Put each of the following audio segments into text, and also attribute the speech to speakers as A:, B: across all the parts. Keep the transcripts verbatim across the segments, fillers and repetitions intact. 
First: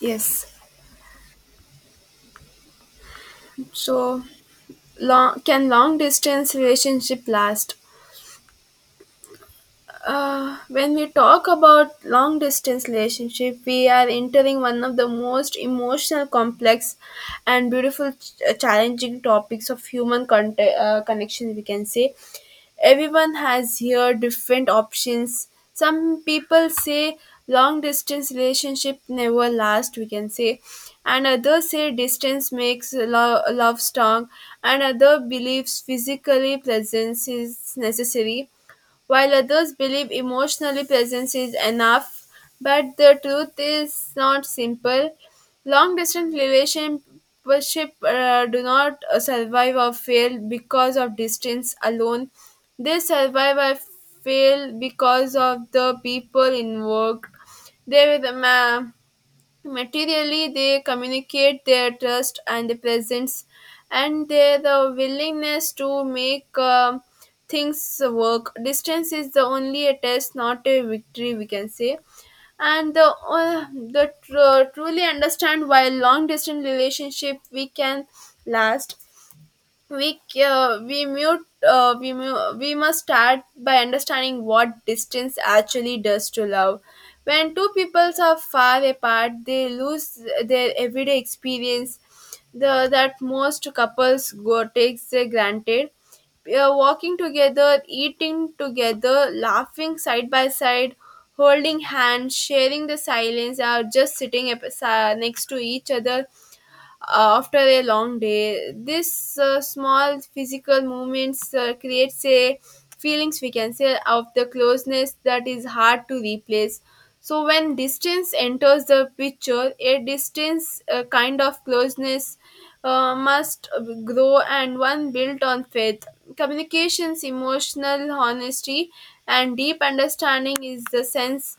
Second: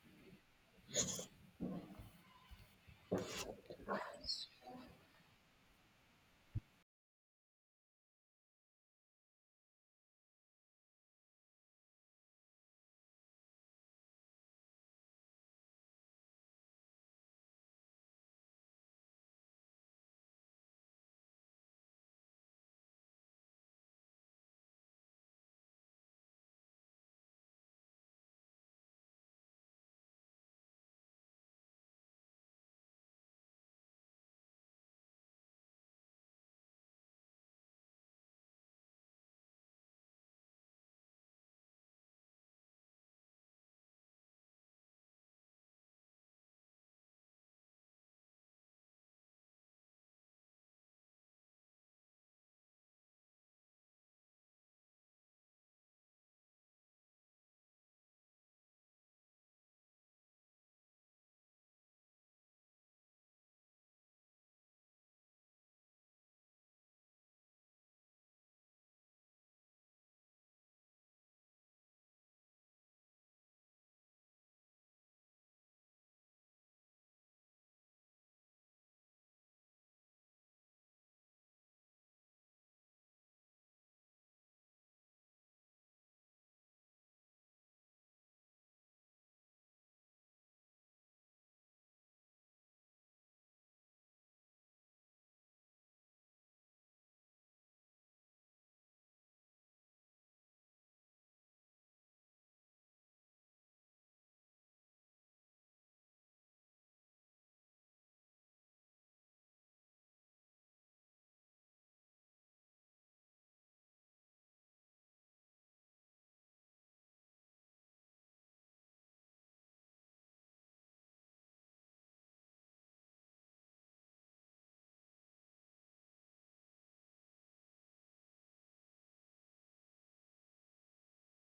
A: Yes. So long can long distance relationship last? Uh, when we talk about long distance relationship, we are entering one of the most emotional complex and beautiful ch- uh, challenging topics of human con- uh, connection, we can say. Everyone has here different options. Some people say long distance relationship never last, we can say, and others say distance makes lo- love strong, and other believes physically presence is necessary while others believe emotional presence is enough. But the truth is not simple. Long distance relationship uh, do not uh, survive or fail because of distance alone. They survive or fail because of the people involved. They were the ma- Materially, they communicate their trust and the presence and their the willingness to make um things work. Distance is the only a test, not a victory, we can say. And the, uh, the tr- truly understand why long distance relationship we can last, we uh, we mute uh, we mu- we must start by understanding what distance actually does to love. When two peoples are far apart, they lose their everyday experience, the that most couples go takes uh, granted. Uh, walking together, eating together, laughing side by side, holding hands, sharing the silence, or just sitting ap- sa- next to each other after a long day. This uh, small physical movements uh, creates a feelings, we can say, of the closeness that is hard to replace. So when distance enters the picture, a distance uh, kind of closeness uh, must grow and one built on faith. Communications, emotional honesty, and deep understanding is the sense.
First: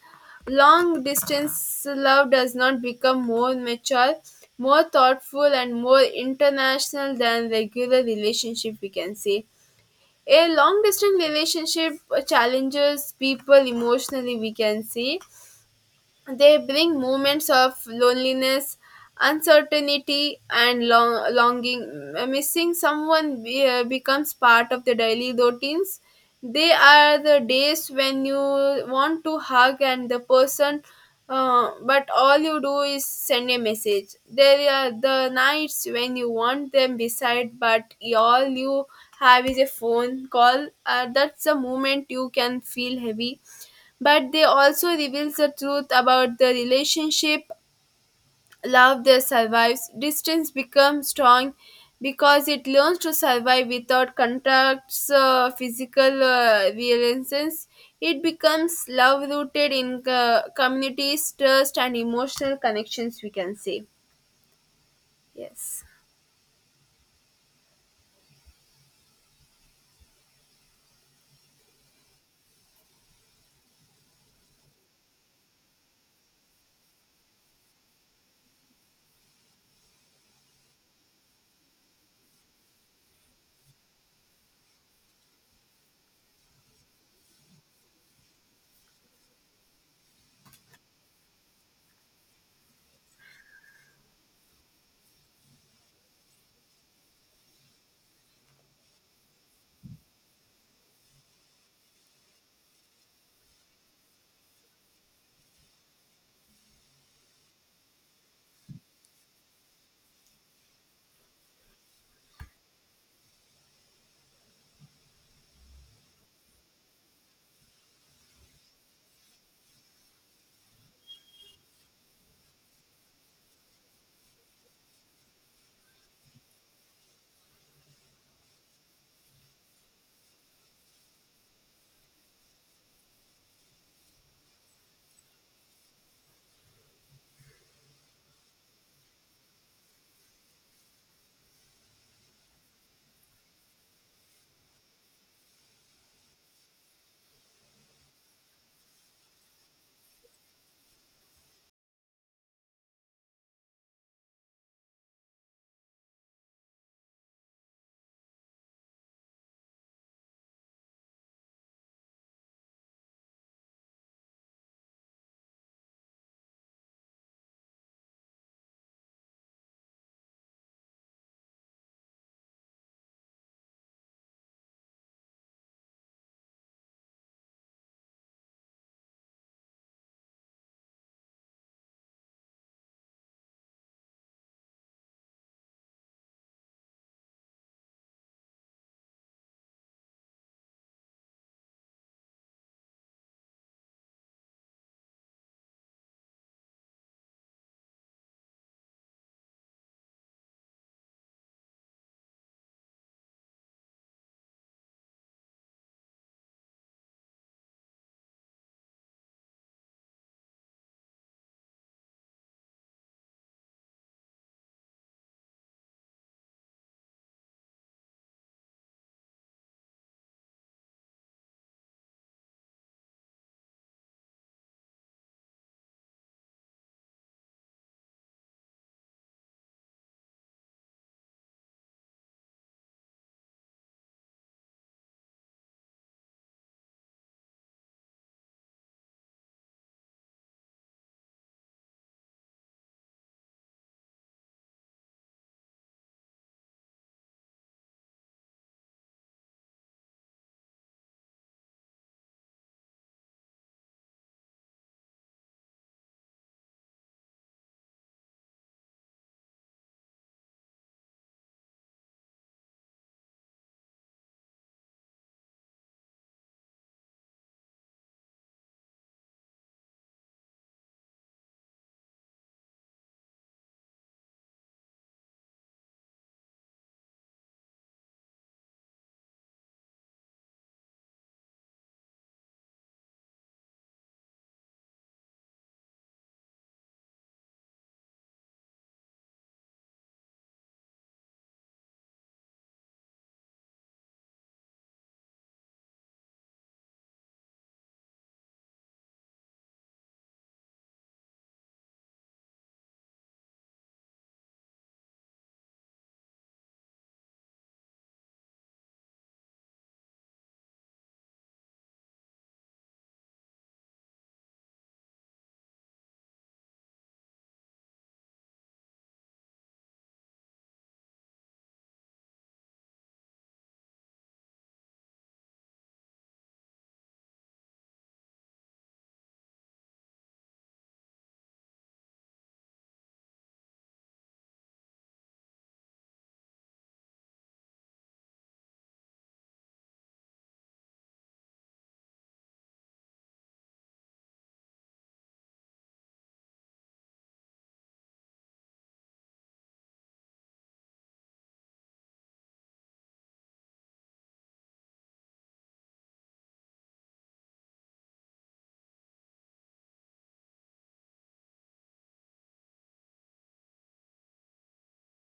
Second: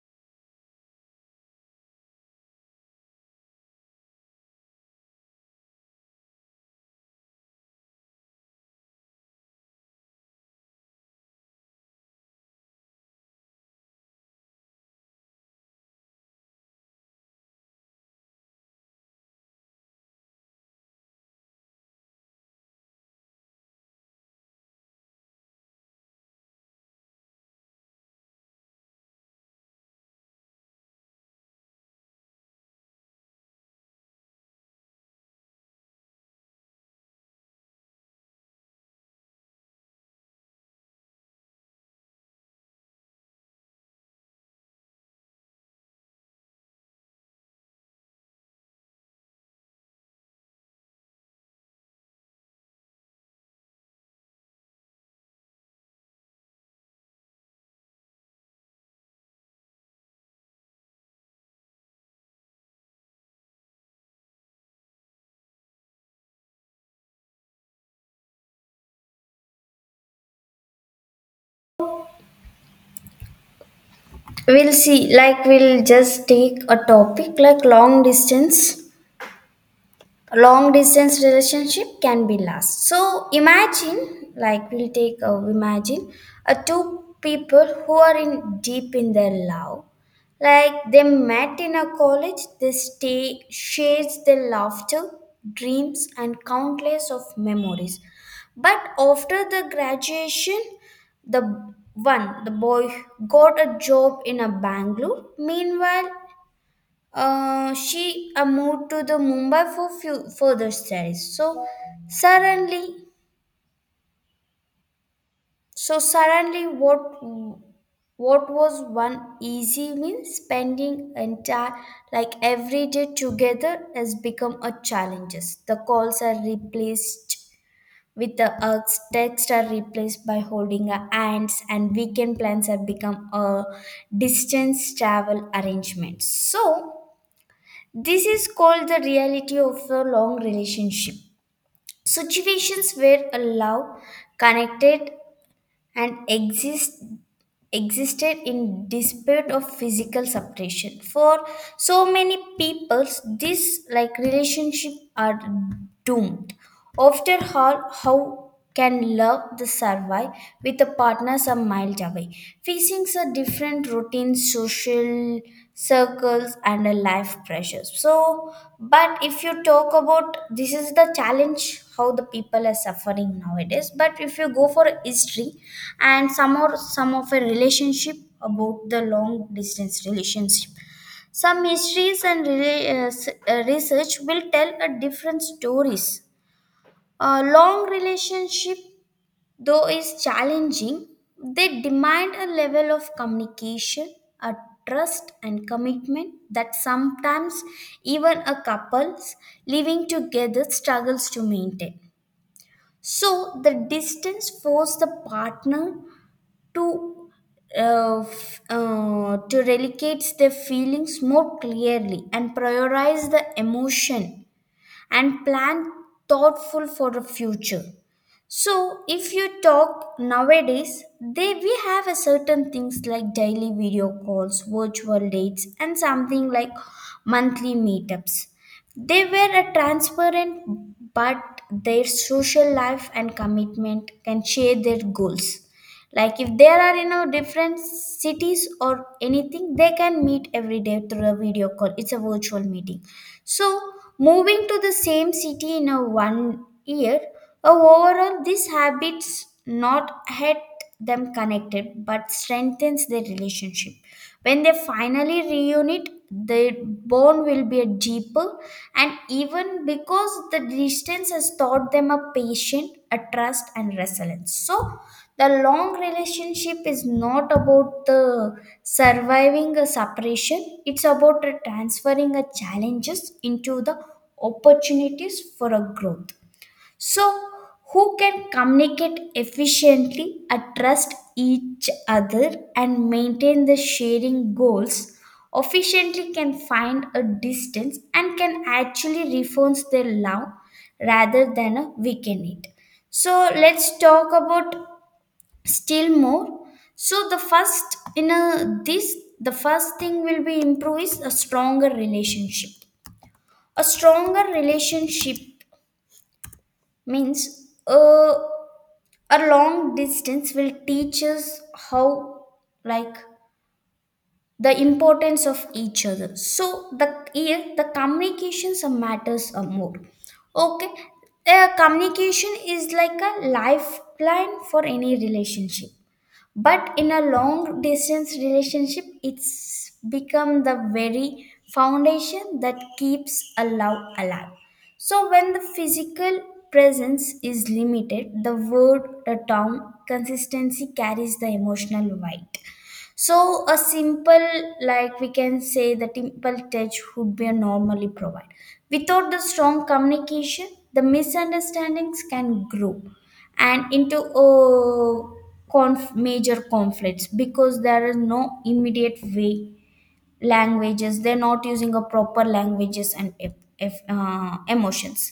A: Long distance love does not become more mature, more thoughtful, and more international than regular relationship, we can say. A long distance relationship challenges people emotionally, we can say. They bring moments of loneliness, uncertainty, and long- longing. Uh, Missing someone be- uh, becomes part of the daily routines. They are the days when you want to hug and the person, uh, but all you do is send a message. There are the nights when you want them beside, but all you have is a phone call. Uh, that's the moment you can feel heavy, but they also reveals the truth about the relationship. Love that survives distance becomes strong because it learns to survive without contacts, uh, physical uh, realizations. It becomes love rooted in uh, communities, trust, and emotional connections, we can say. Yes.
B: We'll see. Like, we'll just take a topic like long distance long distance relationship can be last. So imagine, like, we'll take uh, imagine uh, two people who are in deep in their love. Like, they met in a college, they stay shares their laughter, dreams and countless of memories. But after the graduation, the one the boy got a job in a bangalore, meanwhile uh, she uh, moved to the Mumbai for few, further studies. So suddenly, so suddenly, what what was one easy meal spending entire, like, every day together has become a challenges. The calls are replaced with the hugs, texts are replaced by holding our hands, and weekend plans have become a distance travel arrangement. So this is called the reality of a long relationship. Situations where a love connected and exist existed in despite of physical separation. For so many people, this, like, relationship are doomed. After all, how can love the survive with a partner some miles away, facing a different routine, social circles and a life pressures. So but if you talk about, this is the challenge how the people are suffering nowadays, but if you go for history and some or some of a relationship about the long distance relationship, some histories and rela- uh, s- uh, research will tell a different stories. A long relationship, though is challenging, they demand a level of communication, a trust and commitment that sometimes even a couples living together struggles to maintain. So the distance forces the partner to uh, f- uh, to relegate their feelings more clearly and prioritize the emotion and plan thoughtful for the future. So if you talk nowadays, they, we have a certain things like daily video calls, virtual dates and something like monthly meetups. They were a transparent, but their social life and commitment can share their goals. Like if there are, you know, different cities or anything, they can meet every day through a video call, it's a virtual meeting. So moving to the same city in a one year, uh, overall these habits not had them connected but strengthens their relationship. When they finally reunite, their bond will be a deeper and even, because the distance has taught them a patient, a trust and resilience. So the long relationship is not about the surviving a separation, it's about transferring the challenges into the opportunities for a growth. So who can communicate efficiently, uh, trust each other, and maintain the sharing goals efficiently can find a distance and can actually reforms their love rather than a weaken it. So let's talk about still more. So the first in a, this, the first thing will be improve is a stronger relationship. A stronger relationship means a a long distance will teach us how, like, the importance of each other. So the, here the communications are matters are more. Okay, uh, communication is like a lifeline for any relationship, but in a long distance relationship it's become the very foundation that keeps a love alive. So when the physical presence is limited, the word, the term consistency carries the emotional weight. So a simple, like we can say, the simple touch would be a normally provide. Without the strong communication, the misunderstandings can grow and into a conf- major conflicts, because there is no immediate way, languages, they're not using a proper languages, and if, if, uh, emotions,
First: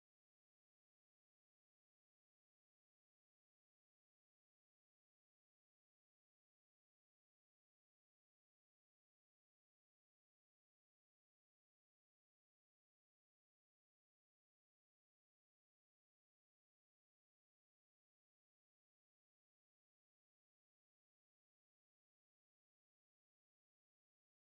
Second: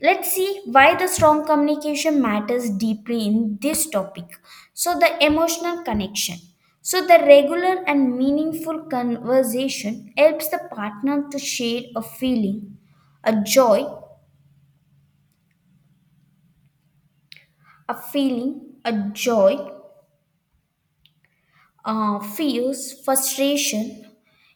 B: let's see why the strong communication matters deeply in this topic. So the emotional connection, so the regular and meaningful conversation helps the partner to share a feeling, a joy, a feeling a joy uh, fears, frustration.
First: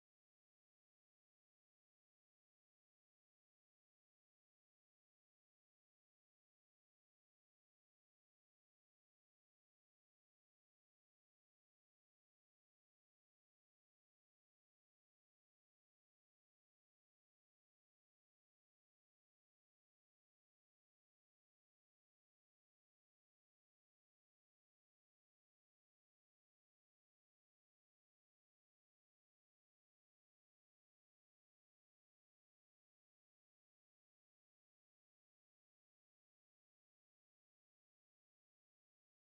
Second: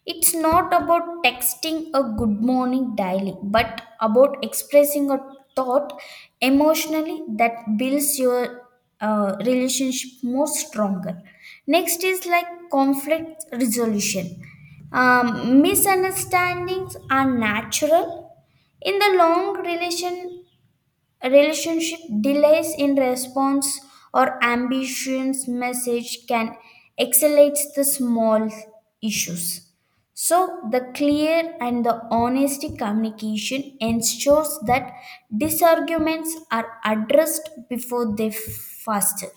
B: It's not about texting a good morning daily, but about expressing a thought emotionally that builds your uh, relationship more stronger. Next is like conflict resolution. Um, misunderstandings are natural in the long relation relationship. Delays in response or ambitions message can accelerate the small issues. So the clear and the honesty communication ensures that disarguments are addressed before they faster.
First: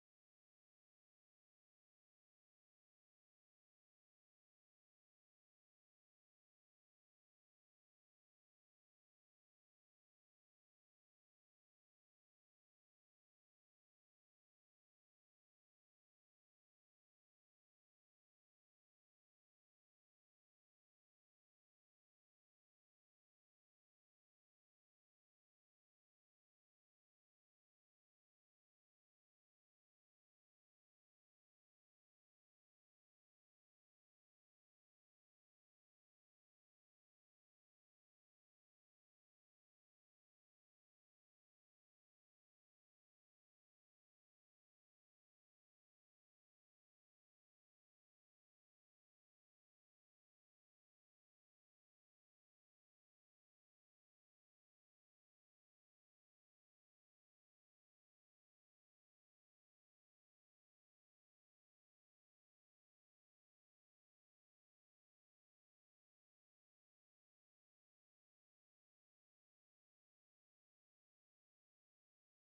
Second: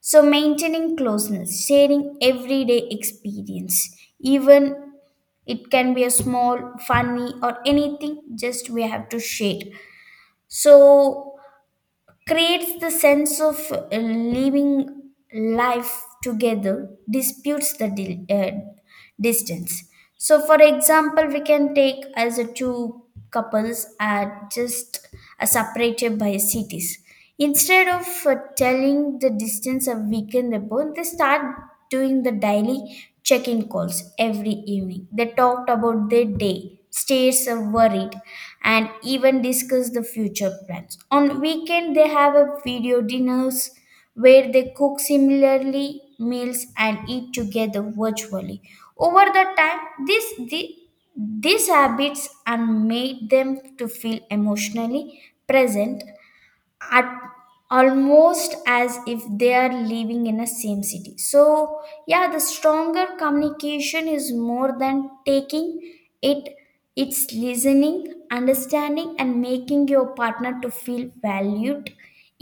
B: So maintaining closeness, sharing everyday experience, even it can be a small, funny or anything, just we have to share. So creates the sense of uh, living life together, disputes the di- uh, distance. So for example, we can take as a two couples are just uh, separated by cities. Instead of uh, telling the distance a weekend ago, they start doing the daily check-in calls every evening. They talked about their day, stays of worried, and even discuss the future plans. On weekend, they have a video dinners where they cook similarly meals and eat together virtually. Over the time, this, this these habits and made them to feel emotionally present at almost as if they are living in the same city. So yeah, the stronger communication is more than taking it, it's listening, understanding and making your partner to feel valued,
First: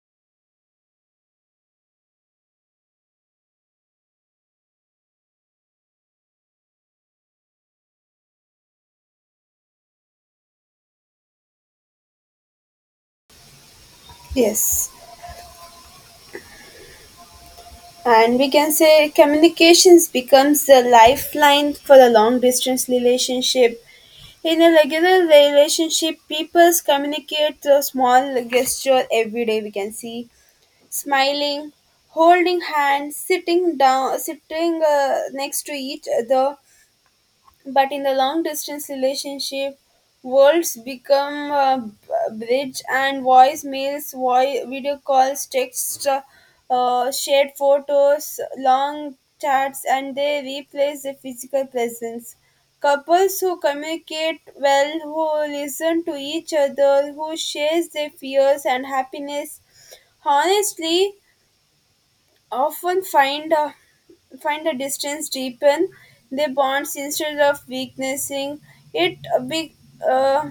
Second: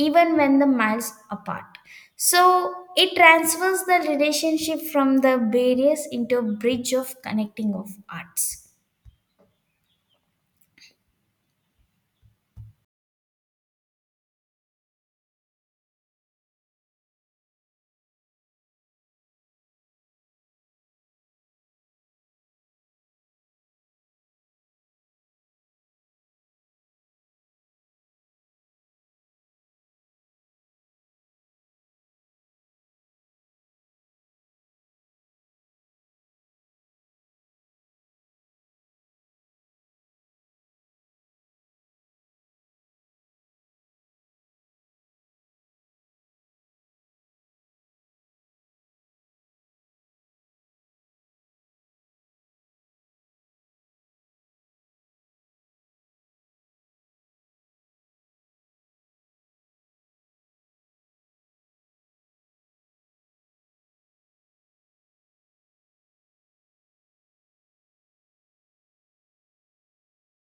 B: even when the miles apart. So it transfers the relationship from the barriers into a bridge of connecting of arts.
A: Yes, and we can say communications becomes the lifeline for a long distance relationship. In a regular relationship, people communicate through small gesture every day. We can see smiling, holding hands, sitting down, sitting uh, next to each other, but in the long distance relationship, worlds become a b- bridge, and voicemails, voice, video calls, texts, uh, uh, shared photos, long chats, and they replace the physical presence. Couples who communicate well, who listen to each other, who share their fears and happiness honestly often find uh, find the distance deepen their bonds instead of weakening it a big uh,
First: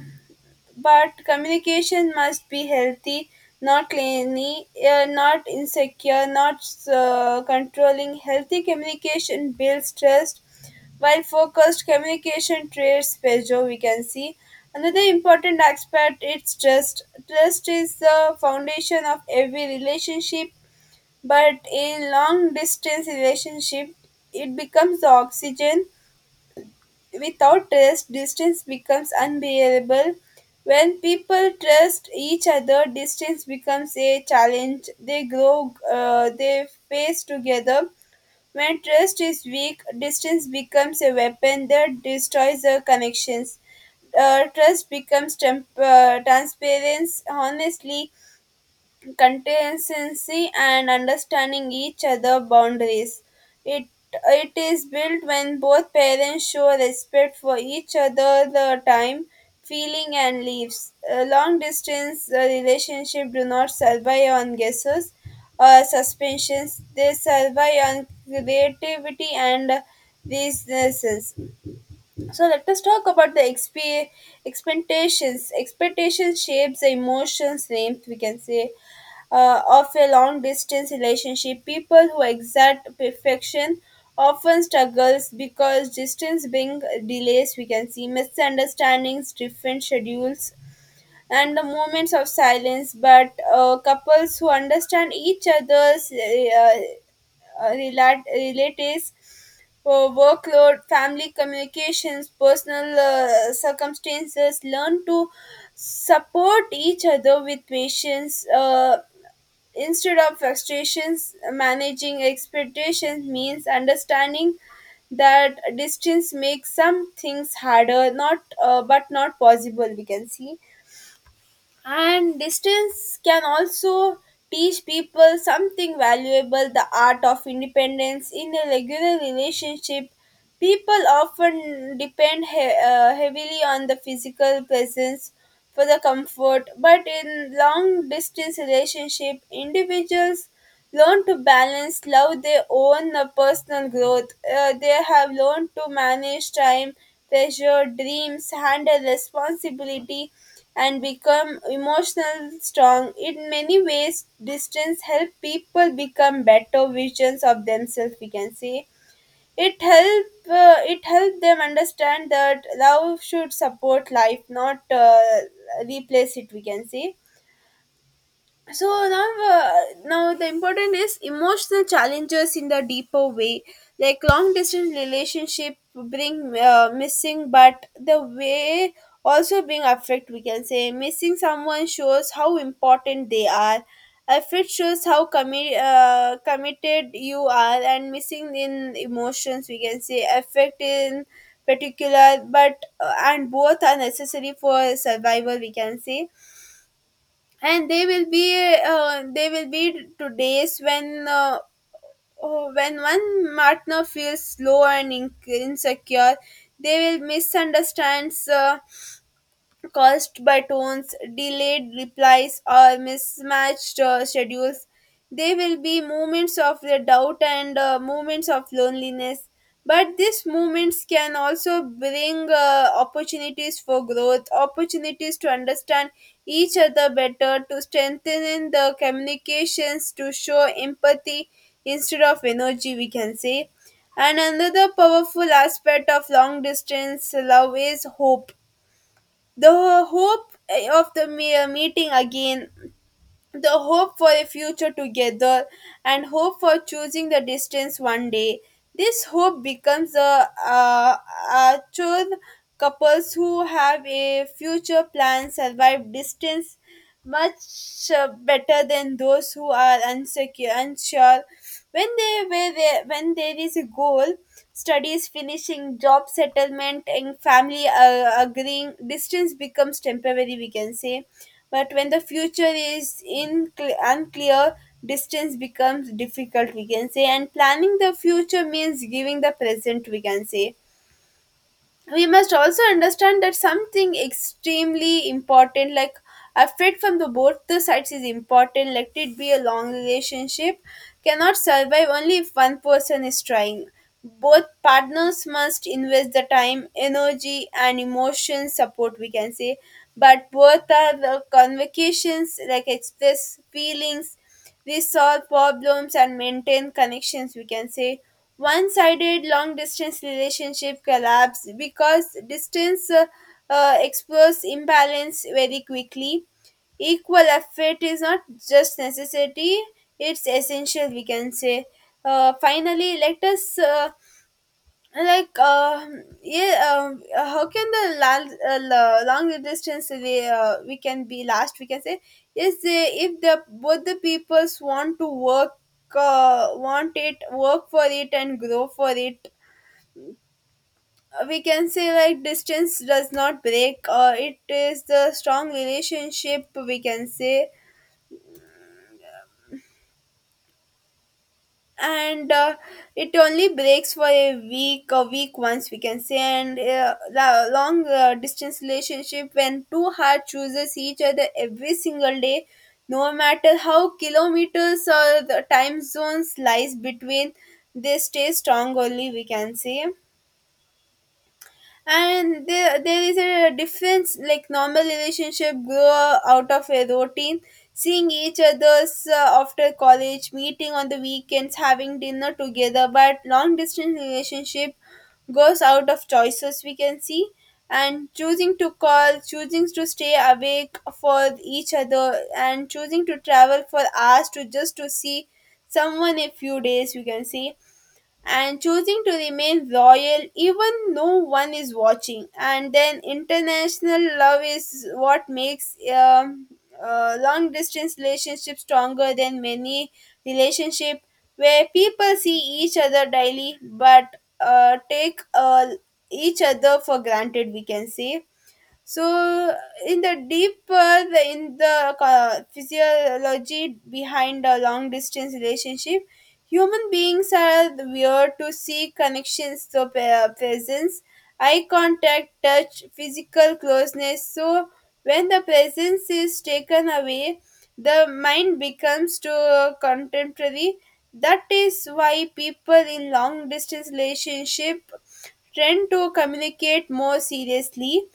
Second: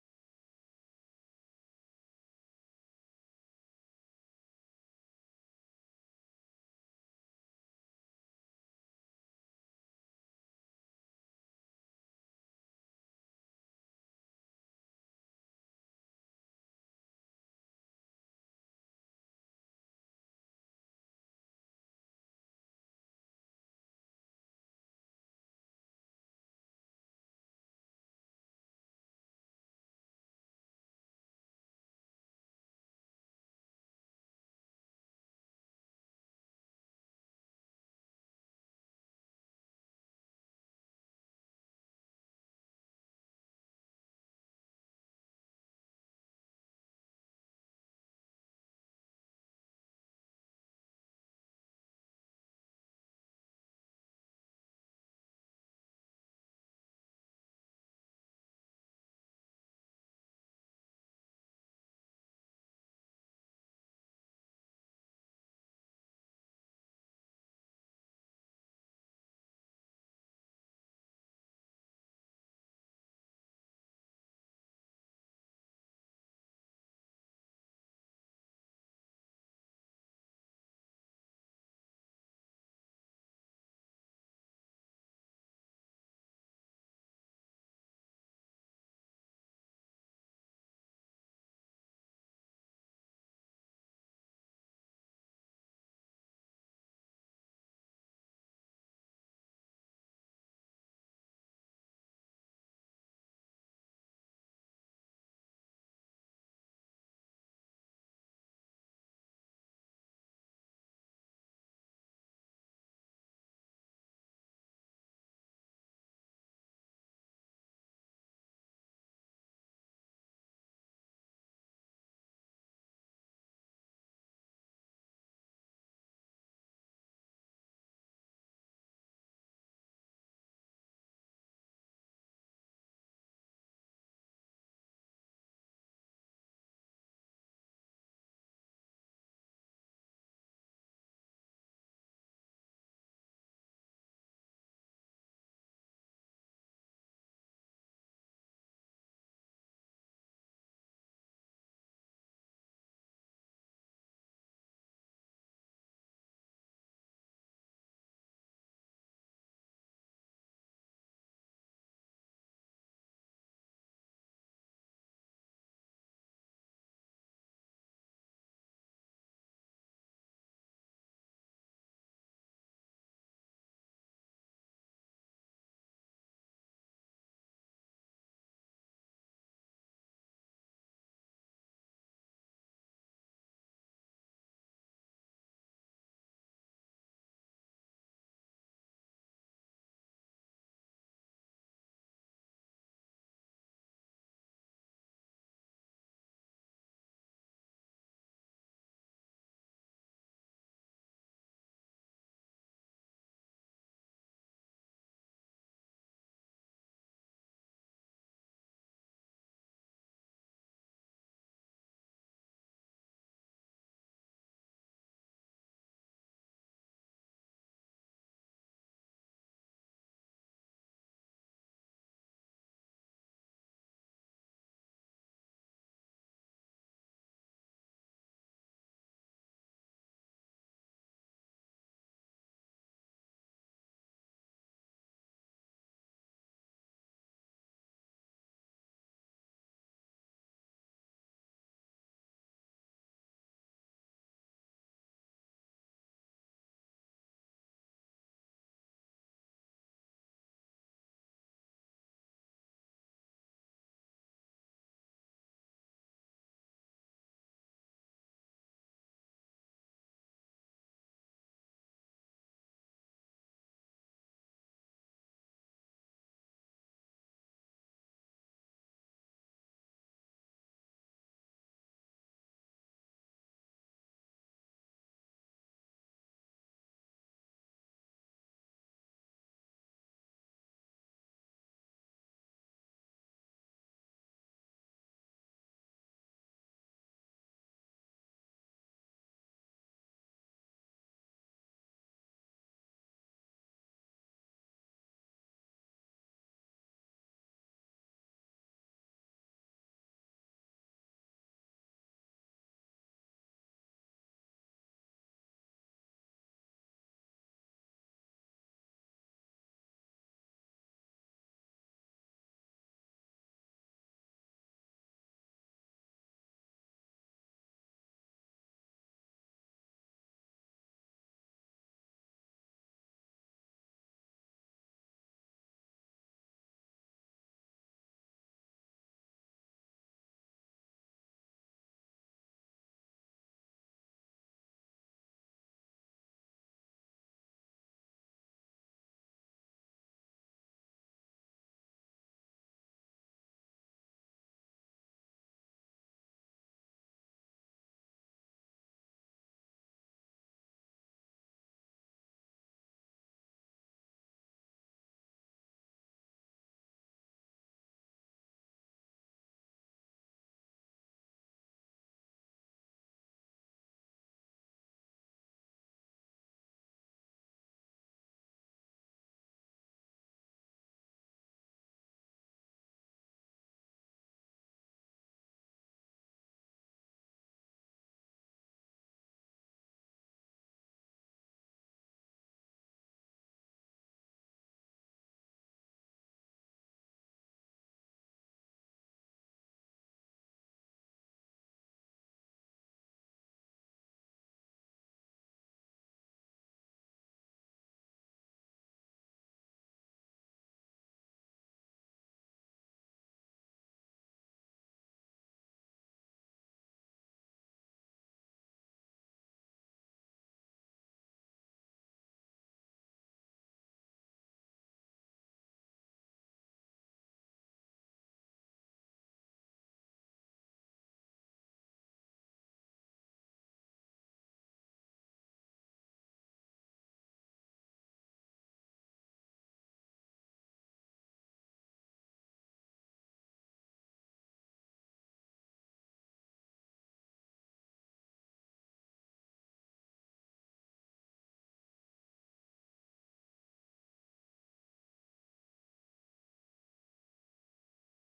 A: but communication must be healthy, not clingy, uh, not insecure, not uh, controlling. Healthy communication builds trust while focused communication traits Peugeot, we can see. Another important aspect, it's trust. Trust is the foundation of every relationship. But in long distance relationship, it becomes the oxygen. Without trust, distance becomes unbearable. When people trust each other, distance becomes a challenge. They grow, uh, they face together. When trust is weak, distance becomes a weapon that destroys the connections. Uh, trust becomes temp- uh, transparency. Honestly, consistency and understanding each other boundaries. It it is built when both parents show respect for each other, the time, feeling, and leaves. A long distance uh, relationship do not survive on guesses or suspensions. They survive on creativity and reasons. So let us talk about the exp- expectations. Expectations shapes the emotions, names, we can say, uh, of a long distance relationship. People who exact perfection often struggles because distance brings delays. We can see misunderstandings, different schedules, and the moments of silence. But uh, couples who understand each other's uh, uh, relat- relatives, uh, workload, family communications, personal uh, circumstances, learn to support each other with patience. Uh, instead of frustrations, managing expectations means understanding that distance makes some things harder, not uh, but not possible, we can see. And distance can also teach people something valuable, the art of independence. In a regular relationship, people often depend he- uh, heavily on the physical presence for the comfort, but in long distance relationship, individuals learn to balance love their own uh, personal growth. Uh, they have learned to manage time, pressure, dreams, handle responsibility, and become emotional strong. In many ways, distance help people become better visions of themselves, we can say. It help uh, it help them understand that love should support life, not uh, replace it, we can say. So now uh, now the important is emotional challenges in the deeper way. Like long distance relationship bring uh, missing, but the way also being affect, we can say. Missing someone shows how important they are. Affect shows how commi- uh, committed you are, and missing in emotions, we can say, affect in particular, but uh, and both are necessary for survival, we can say. And they will be uh, they will be to days when uh, oh, when one partner feels low and in- insecure. They will misunderstands, uh, caused by tones, delayed replies, or mismatched uh, schedules. There will be moments of the doubt and uh, moments of loneliness. But these moments can also bring uh, opportunities for growth, opportunities to understand each other better, to strengthen in the communications, to show empathy instead of energy, we can say. And another powerful aspect of long distance love is hope, the hope eh, of the me- uh, meeting again, the hope for a future together, and hope for choosing the distance one day. This hope becomes the uh, uh, chose. Couples who have a future plan survive distance much uh, better than those who are unsecure, unsure. When they were there, when there is a goal, studies finishing, job settlement, and family uh, agreeing, distance becomes temporary, we can say. But when the future is in unclear, distance becomes difficult, we can say, and planning the future means giving the present, we can say. We must also understand that something extremely important, like a fit from the both the sides is important. Let it be a long relationship cannot survive only if one person is trying. Both partners must invest the time, energy, and emotion support, we can say. But both are the convocations, like express feelings, we solve problems, and maintain connections, we can say. One sided long distance relationship collapse because distance uh, uh, explores imbalance very quickly. Equal effort is not just necessity, it's essential, we can say. Uh, finally, let us uh, like um yeah um how can the lal- uh, la- long distance we, uh, we can be last, we can say, is the, if the both the peoples want to work, uh, want it work for it and grow for it, uh, we can say, like distance does not break uh, it is the strong relationship, we can say. And uh, it only breaks for a week a week once, we can say. And uh, the long uh, distance relationship, when two hearts chooses each other every single day, no matter how kilometers or the time zones lies between, they stay strong only, we can say. And there, there is a difference, like normal relationship grow out of a routine, seeing each other's uh, after college, meeting on the weekends, having dinner together, but long distance relationship goes out of choices, we can see. And choosing to call, choosing to stay awake for each other, and choosing to travel for hours to just to see someone a few days, we can see. And choosing to remain loyal even no one is watching, and then international love is what makes um, uh, long distance relationships stronger than many relationship where people see each other daily but uh, take uh, each other for granted, we can say. So in the deep uh, the, in the uh, physiology behind a long distance relationship, human beings are weird to see connections, so uh, presence, eye contact, touch, physical closeness. So when the presence is taken away, the mind becomes to uh, contemporary. That is why people in long distance relationship tend to communicate more seriously.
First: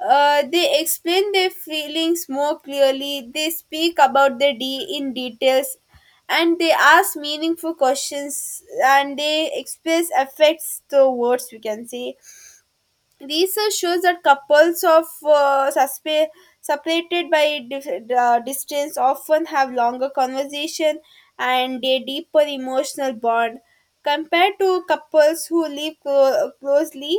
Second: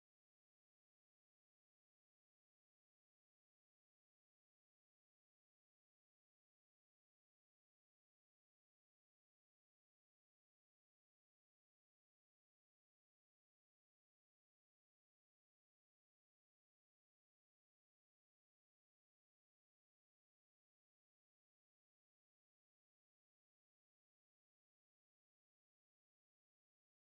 A: uh, They explain their feelings more clearly, they speak about the D in details, and they ask meaningful questions, and they express affects through words, we can say. Research shows that couples of uh, suspe- separated by dif- uh, distance often have longer conversation and a deeper emotional bond compared to couples who live clo- closely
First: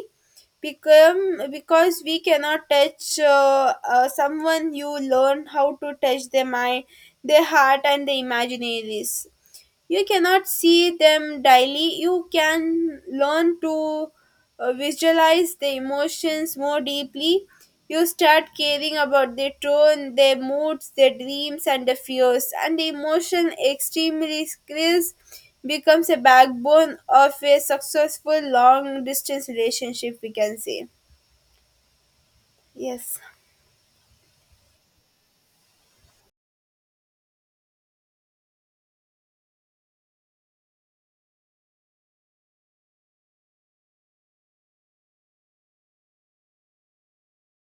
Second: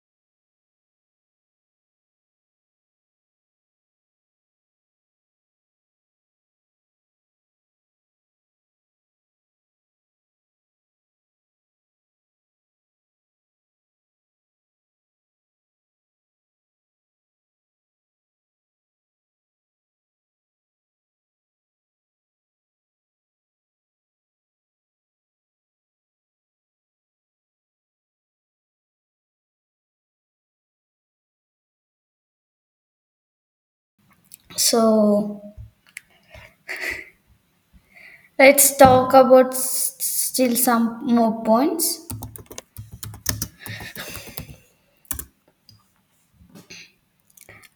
A: become because we cannot touch uh, uh, someone. You learn how to touch their mind, their heart, and their imaginaries. You cannot see them daily, you can learn to uh, visualize the emotions more deeply. You start caring about their tone, their moods, their dreams, and their fears, and the emotion extremely skills becomes a backbone of a successful long distance relationship, we can say. Yes.
B: So let's talk about s- still some more points.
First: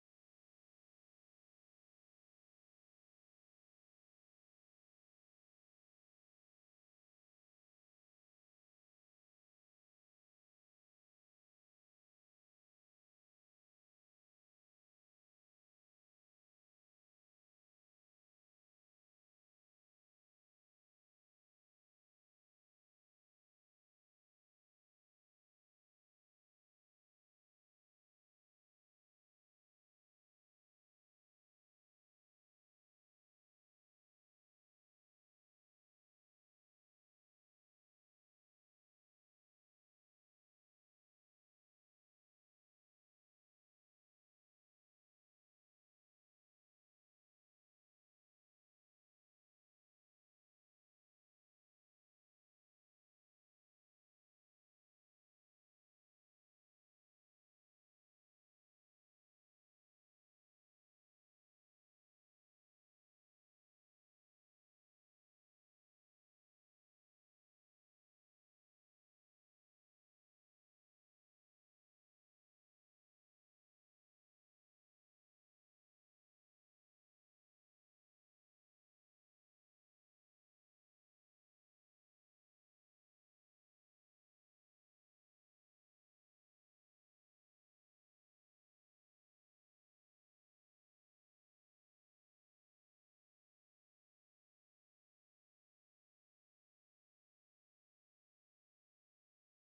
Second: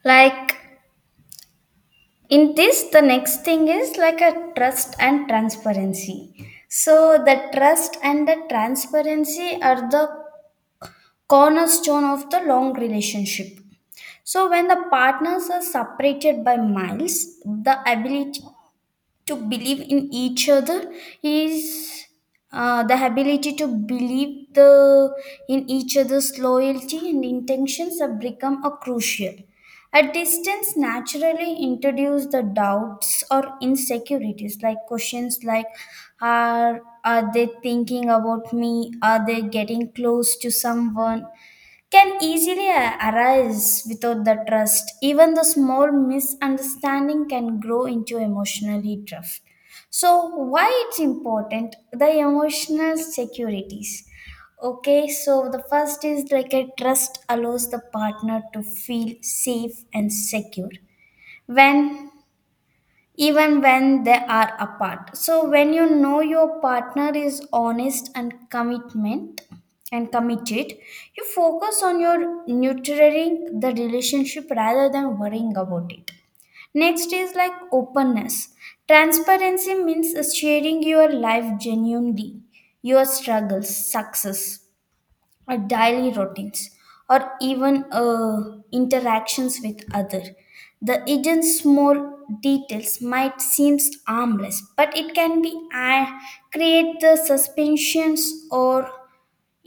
B: Like in this, the next thing is like a trust and transparency. So the trust and the transparency are the cornerstone of the long relationship. So when the partners are separated by miles, the ability to believe in each other is, uh, the ability to believe the in each other's loyalty and intentions have become a crucial. A distance naturally introduces the doubts or insecurities, like questions like, are are they thinking about me, are they getting close to someone, can easily a- arise without the trust. Even the small misunderstanding can grow into emotional drift. So why it's important? The emotional securities. Okay, so the first is like a trust allows the partner to feel safe and secure, when even when they are apart. So when you know your partner is honest and commitment and committed, you focus on your nurturing the relationship rather than worrying about it. Next is like openness. Transparency means sharing your life genuinely, your struggles, success, our daily routines or even uh, interactions with other. The hidden small details might seem harmless, but it can be uh, create the suspensions or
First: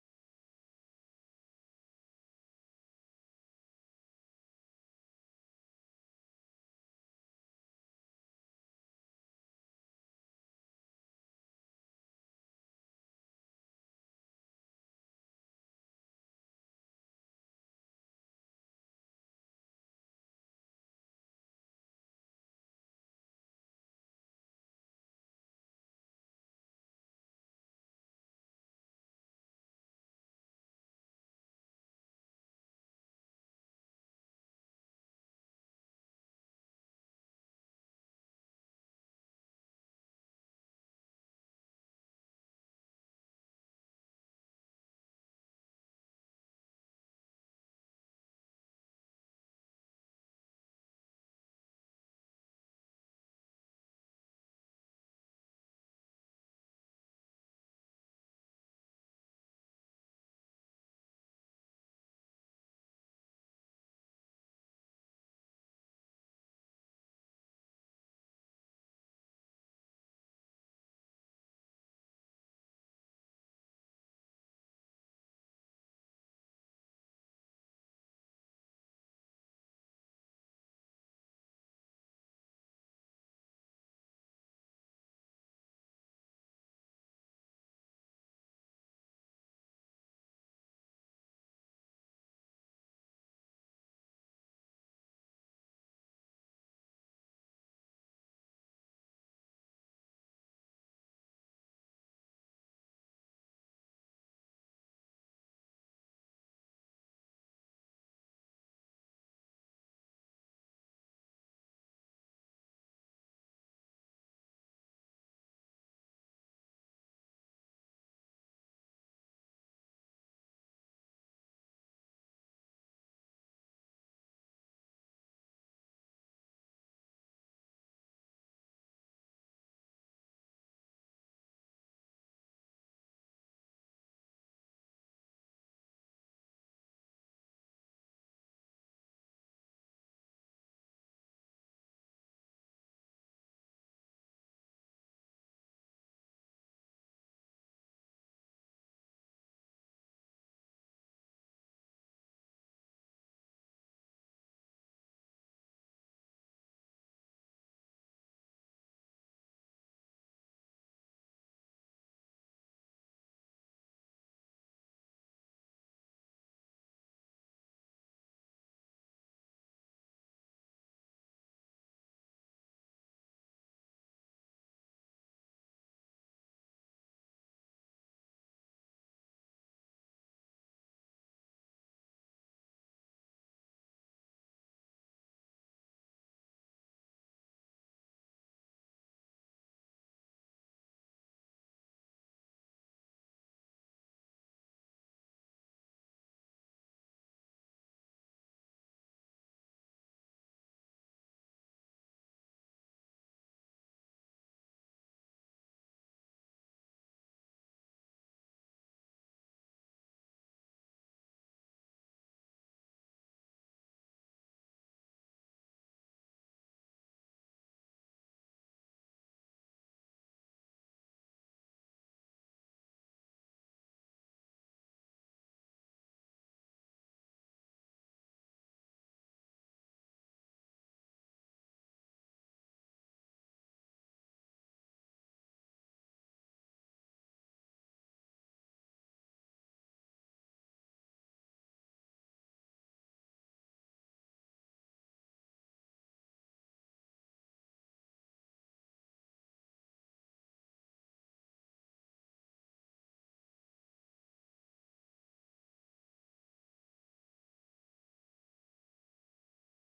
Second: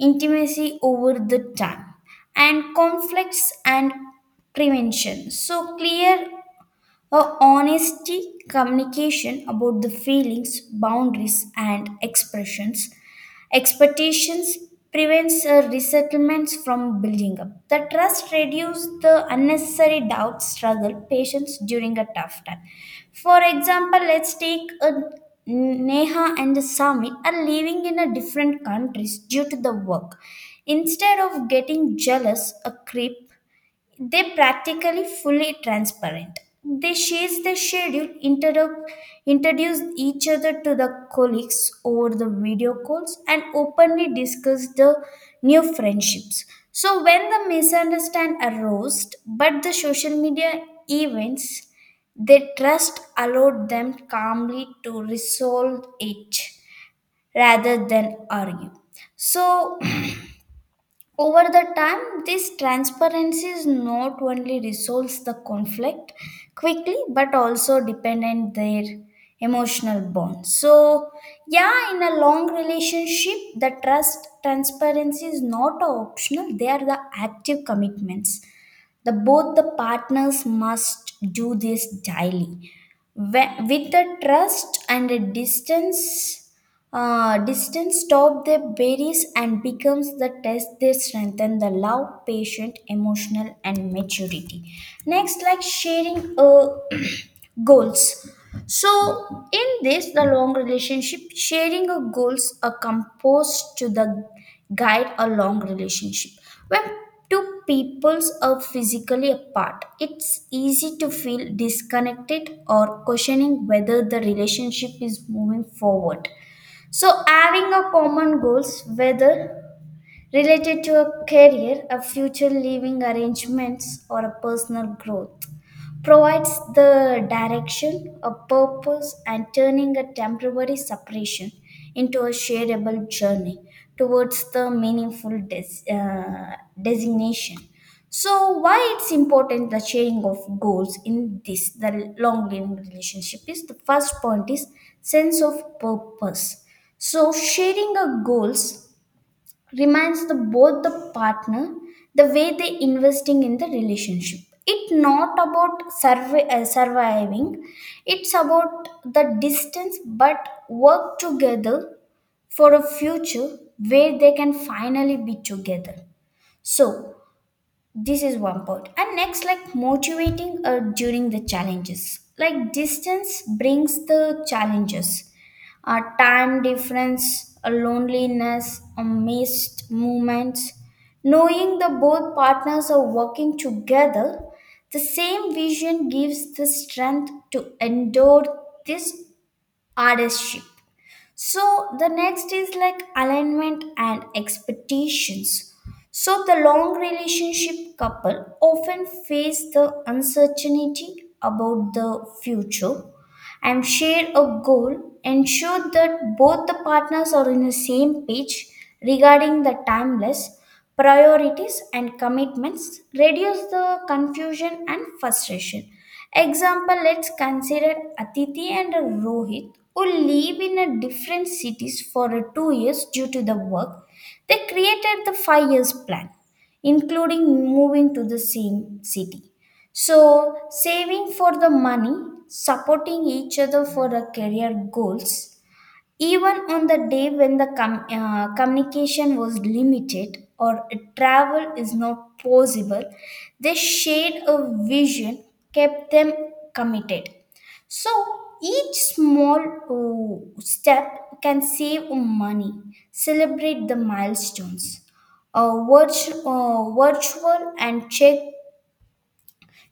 B: intimacy over the time and conflicts and prevention. So clear a honesty communication about the feelings, boundaries, and expressions, expectations prevents uh, resettlements from building up. The trust reduces the unnecessary doubt, struggle, patience during a tough time. For example, let's take a Neha and Samir are living in a different countries due to the work. Instead of getting jealous, a creep, they practically fully transparent. They share the schedule, inter- introduce each other to the colleagues over the video calls, and openly discuss the new friendships. So when the misunderstand arose, but the social media events, their trust allowed them calmly to resolve it rather than argue. So over the time, this transparency is not only resolves the conflict quickly but also dependent their emotional bond. So yeah, in a long relationship, the trust transparency is not a optional; they are the active commitments. The both the partners must do this daily. Wh- with the trust and the distance uh, distance stop their berries and becomes the test, they strengthen the love, patient, emotional and maturity. Next, like sharing uh, goals. So in this, the long relationship sharing of goals are composed to the guide a long relationship. When two two peoples are physically apart, it's easy to feel disconnected or questioning whether the relationship is moving forward. So having a common goals, whether related to a career, a future living arrangements, or a personal growth. Provides the direction, a purpose, and turning a temporary separation into a shareable journey towards the meaningful des- uh, designation. So why it's important, the sharing of goals in this, the long living relationship is, the first point is sense of purpose. So sharing our goals reminds the both the partner the way they investing in the relationship, it not about survi- uh, surviving, it's about the distance but work together for a future where they can finally be together. So this is one part. And next, like motivating uh, during the challenges. Like distance brings the challenges. Uh, time difference, uh, loneliness, uh, missed moments. Knowing the both partners are working together, the same vision gives the strength to endure this hardship. So the next is like alignment and expectations. So the long relationship couple often face the uncertainty about the future, and share a goal, ensure that both the partners are on the same page regarding the timeless priorities and commitments, reduce the confusion and frustration. Example, let's consider Atiti and Rohit who live in a different cities for a two years due to the work. They created the five years plan, including moving to the same city. So saving for the money, supporting each other for our career goals, even on the day when the com- uh, communication was limited or travel is not possible, they shared a vision, kept them committed. So, each small uh, step can save money, celebrate the milestones uh, virtu- uh, virtual and check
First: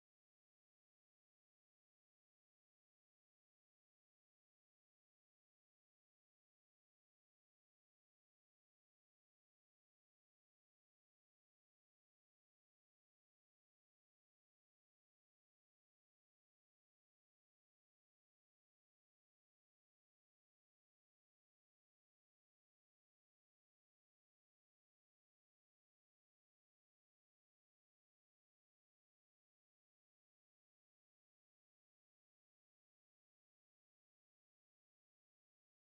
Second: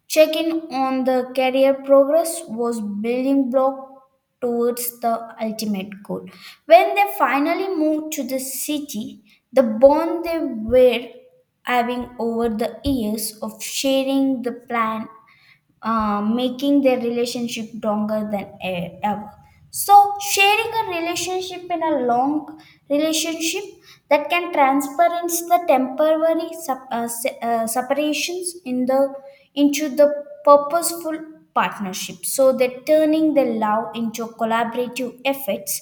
B: Check in on the career progress was building block towards the ultimate goal. When they finally moved to the city, the bond they were having over the years of sharing the plan, uh, making their relationship longer than e- ever. So, sharing a relationship in a long relationship that can transparent the temporary sup- uh, se- uh, separations in the into the purposeful partnership. So they're turning their love into collaborative efforts,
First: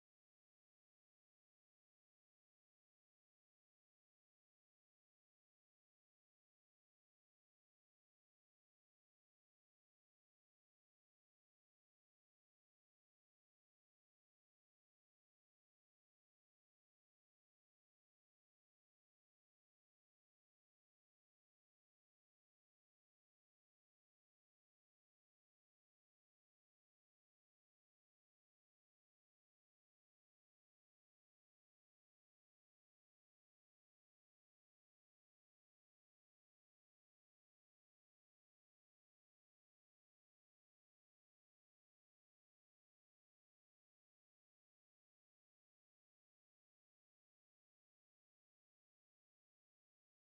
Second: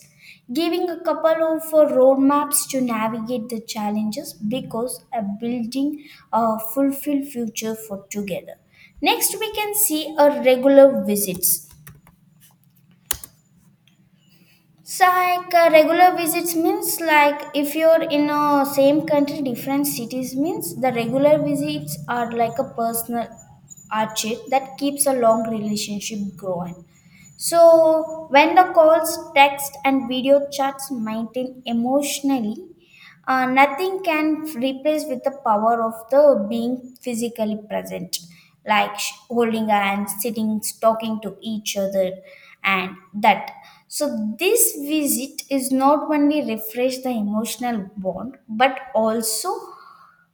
B: giving a couple of uh, roadmaps to navigate the challenges because a building a fulfilled future for together. Next, we can see a regular visits. So, like uh, regular visits means like if you're in a same country, different cities means the regular visits are like a personal archet that keeps a long relationship growing. So, when the calls, text, and video chats maintain emotionally, uh, nothing can replace with the power of the being physically present, like sh- holding hands, sitting, talking to each other, and that. So, this visit is not only refresh the emotional bond, but also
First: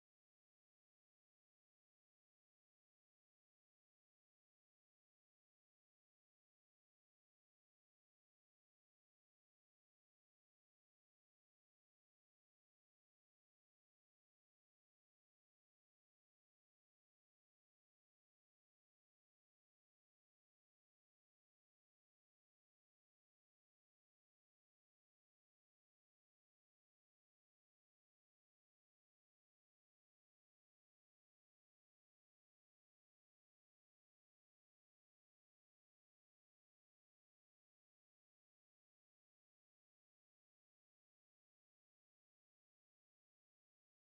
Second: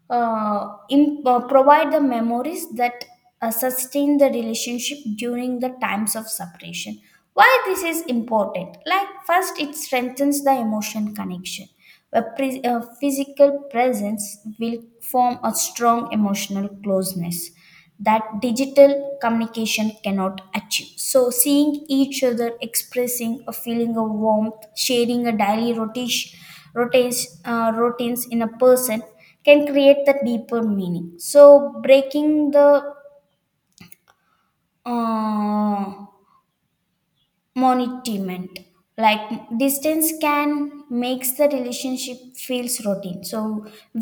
B: uh, im- uh, provide the memories that uh, sustain the relationship during the times of separation. Why this is important, like first it strengthens the emotion connection. A, pre- a physical presence will form a strong emotional closeness that digital communication cannot achieve. So, seeing each other, expressing a feeling of warmth, sharing a daily rotation, routines, uh, routines in a person can create the deeper meaning. So, breaking the uh, monitoring like distance can makes the relationship feels routine so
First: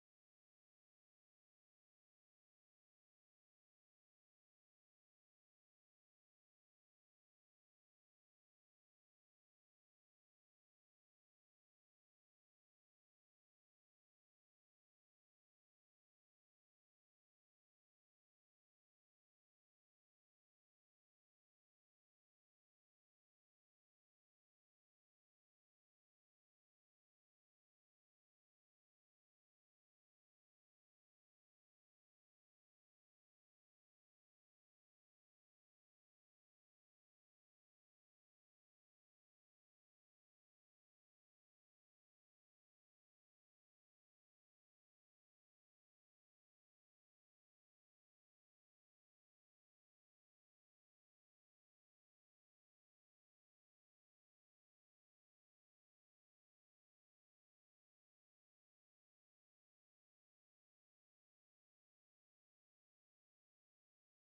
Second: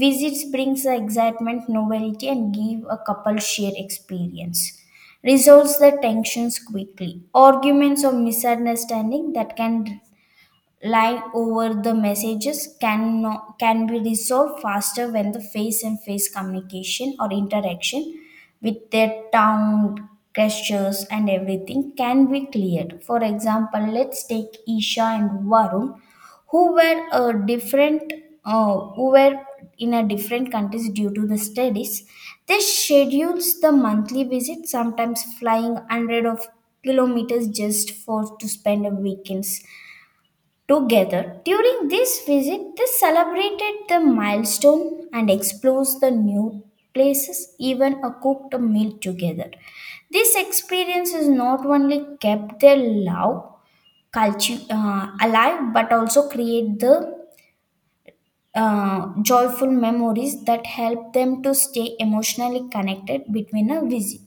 B: visits brings the excitement novelty and give a couple shared experience resolves the tensions quickly arguments or misunderstanding that can Line over the messages can, no- can be resolved faster when the face and face communication or interaction with their tongue gestures and everything can be cleared. For example, let's take Isha and Varun who were a different, uh, who were in a different countries due to the studies. They schedules the monthly visit, sometimes flying one hundred of kilometers just for to spend a weekends together. During this visit, they celebrated the milestone and explored the new places, even a cooked meal together. This experience has not only kept their love culture uh, alive but also create the uh, joyful memories that help them to stay emotionally connected between a visit.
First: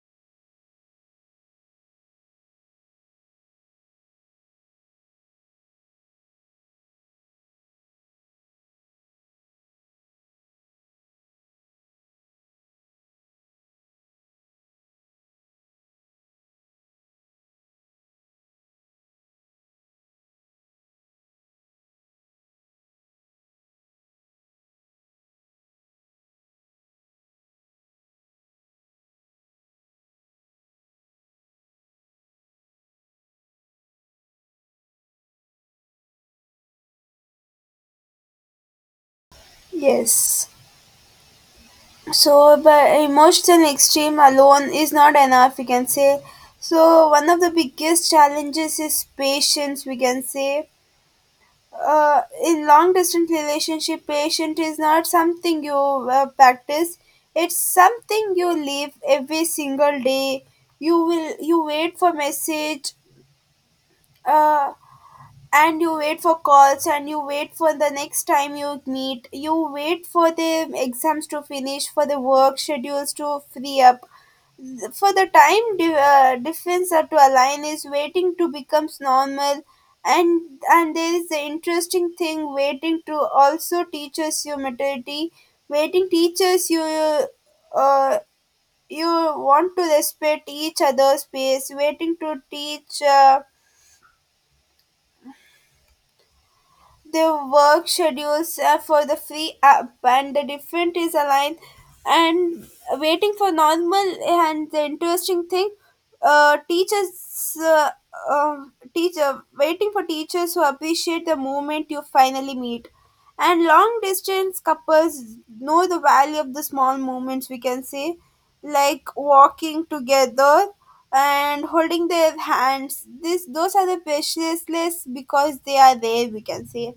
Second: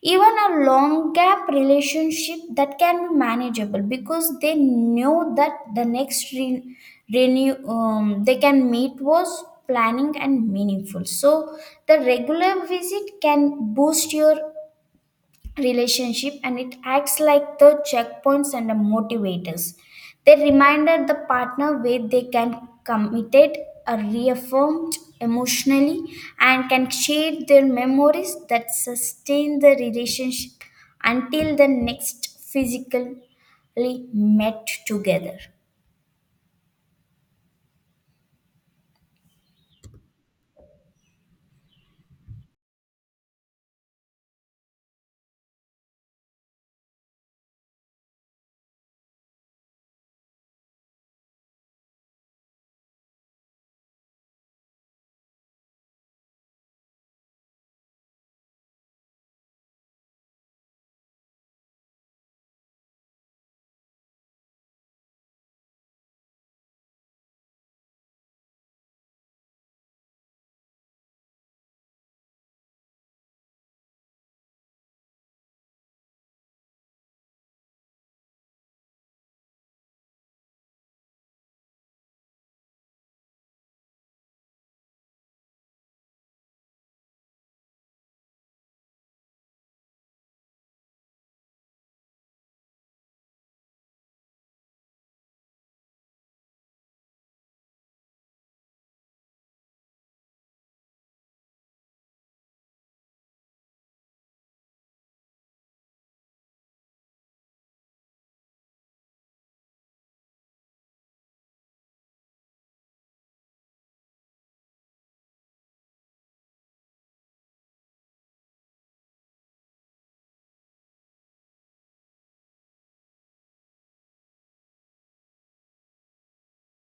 B: Even a long gap relationship that can be manageable because they know that the next re- renew um, they can meet was planning and meaningful. So the regular visit can boost your relationship and it acts like the checkpoints and the motivators. They reminded the partner where they can committed or reaffirmed emotionally and can share their memories that sustain the relationship until the next physically met together.
A: Yes. So but emotional extreme alone is not enough, we can say. So one of the biggest challenges is patience, we can say. Uh, in long distance relationship, patient is not something you uh, practice, it's something you live every single day. You will you wait for message, uh, and you wait for calls, and you wait for the next time you meet, you wait for the exams to finish, for the work schedules to free up, for the time de- uh, defense are to align, is waiting to becomes normal. And and there is the interesting thing, waiting to also teaches you maturity. Waiting teaches you, uh, you want to respect each other's space. Waiting to teach uh, their work schedules are for the free app and the different is aligned, and waiting for normal, and the interesting thing uh, teachers uh, um teacher waiting for teachers who appreciate the moment you finally meet. And long distance couples know the value of the small moments, we can say, like walking together and holding their hands, this those are the priceless because they are there, we can say.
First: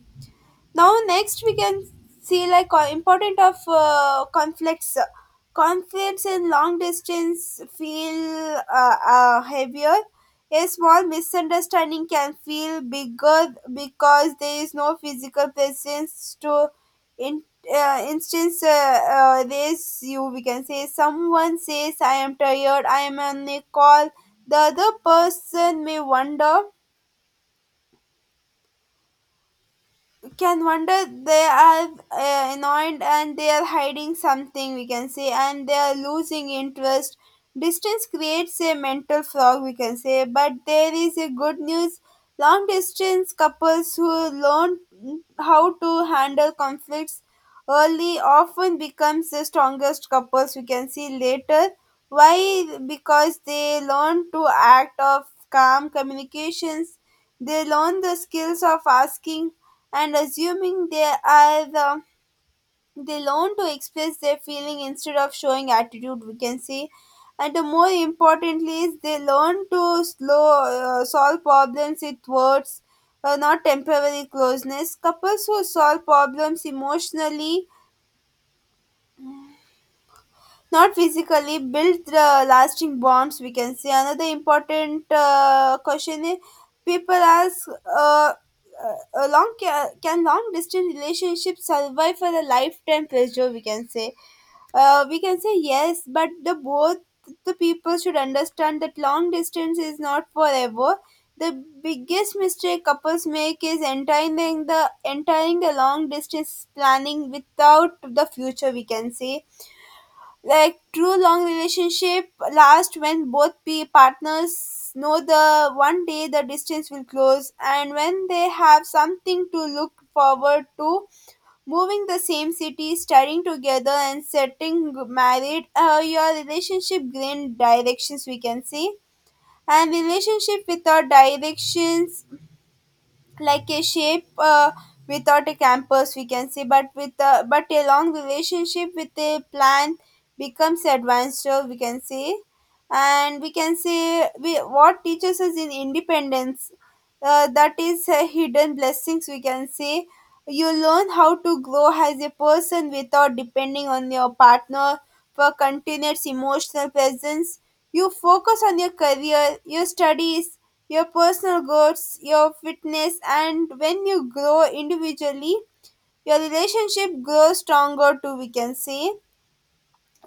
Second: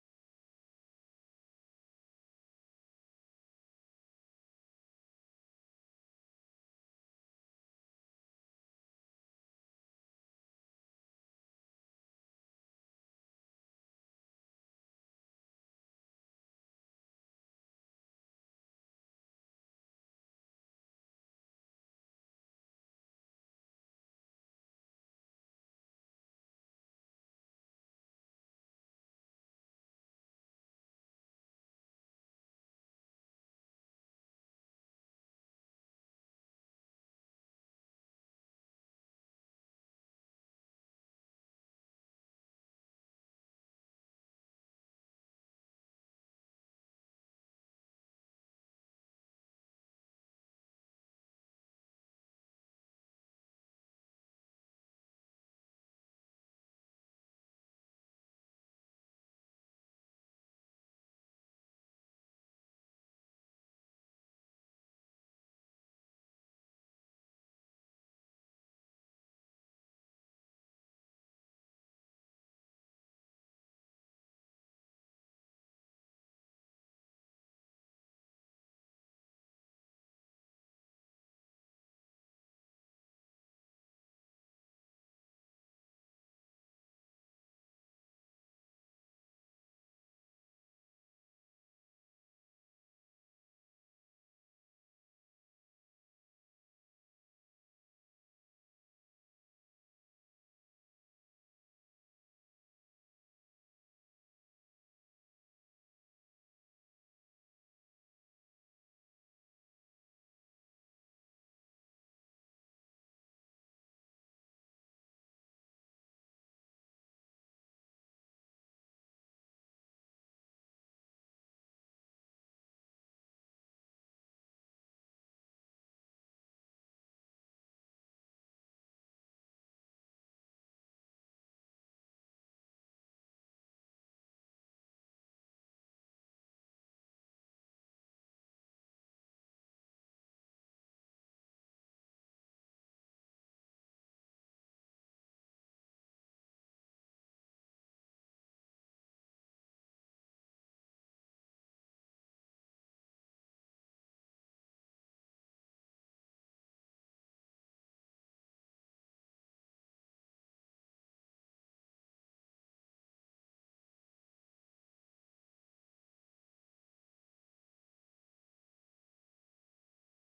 A: Now next we can see like uh, important of uh, conflicts. Conflicts in long distance feel uh, uh, heavier. A small misunderstanding can feel bigger because there is no physical presence to in uh, instance uh, uh, this, you we can say someone says I am tired, I am on a call. The other person may wonder can wonder they are uh, annoyed, and they are hiding something, we can say, and they are losing interest. Distance creates a mental fog, we can say, but there is a good news. Long distance couples who learn how to handle conflicts early often becomes the strongest couples, we can see later. Why? Because they learn to act of calm communications, they learn the skills of asking and assuming they are the, they learn to express their feeling instead of showing attitude, we can say. And the more importantly is they learn to slow uh, solve problems with words, uh, not temporary closeness. Couples who solve problems emotionally, not physically, build the lasting bonds, we can say. Another important uh, question is people ask, uh, uh, a long ca- can long distance relationships survive for a lifetime pleasure, we can say? Uh, we can say yes, but the both the people should understand that long distance is not forever. The biggest mistake couples make is entering the entering the long distance planning without the future, we can say. Like true long relationship last when both pe- partners know the one day the distance will close, and when they have something to look forward to: moving the same city, studying together, and setting married, uh, your relationship gain directions, we can see. And relationship without directions, like a shape uh, without a campus, we can say, but with a but a long relationship with a plan becomes advanced, uh, we can say. And we can say we what teaches us in independence, uh, that is uh, hidden blessings, we can say. You learn how to grow as a person without depending on your partner for continuous emotional presence. You focus on your career, your studies, your personal goals, your fitness, and when you grow individually, your relationship grows stronger too, we can say.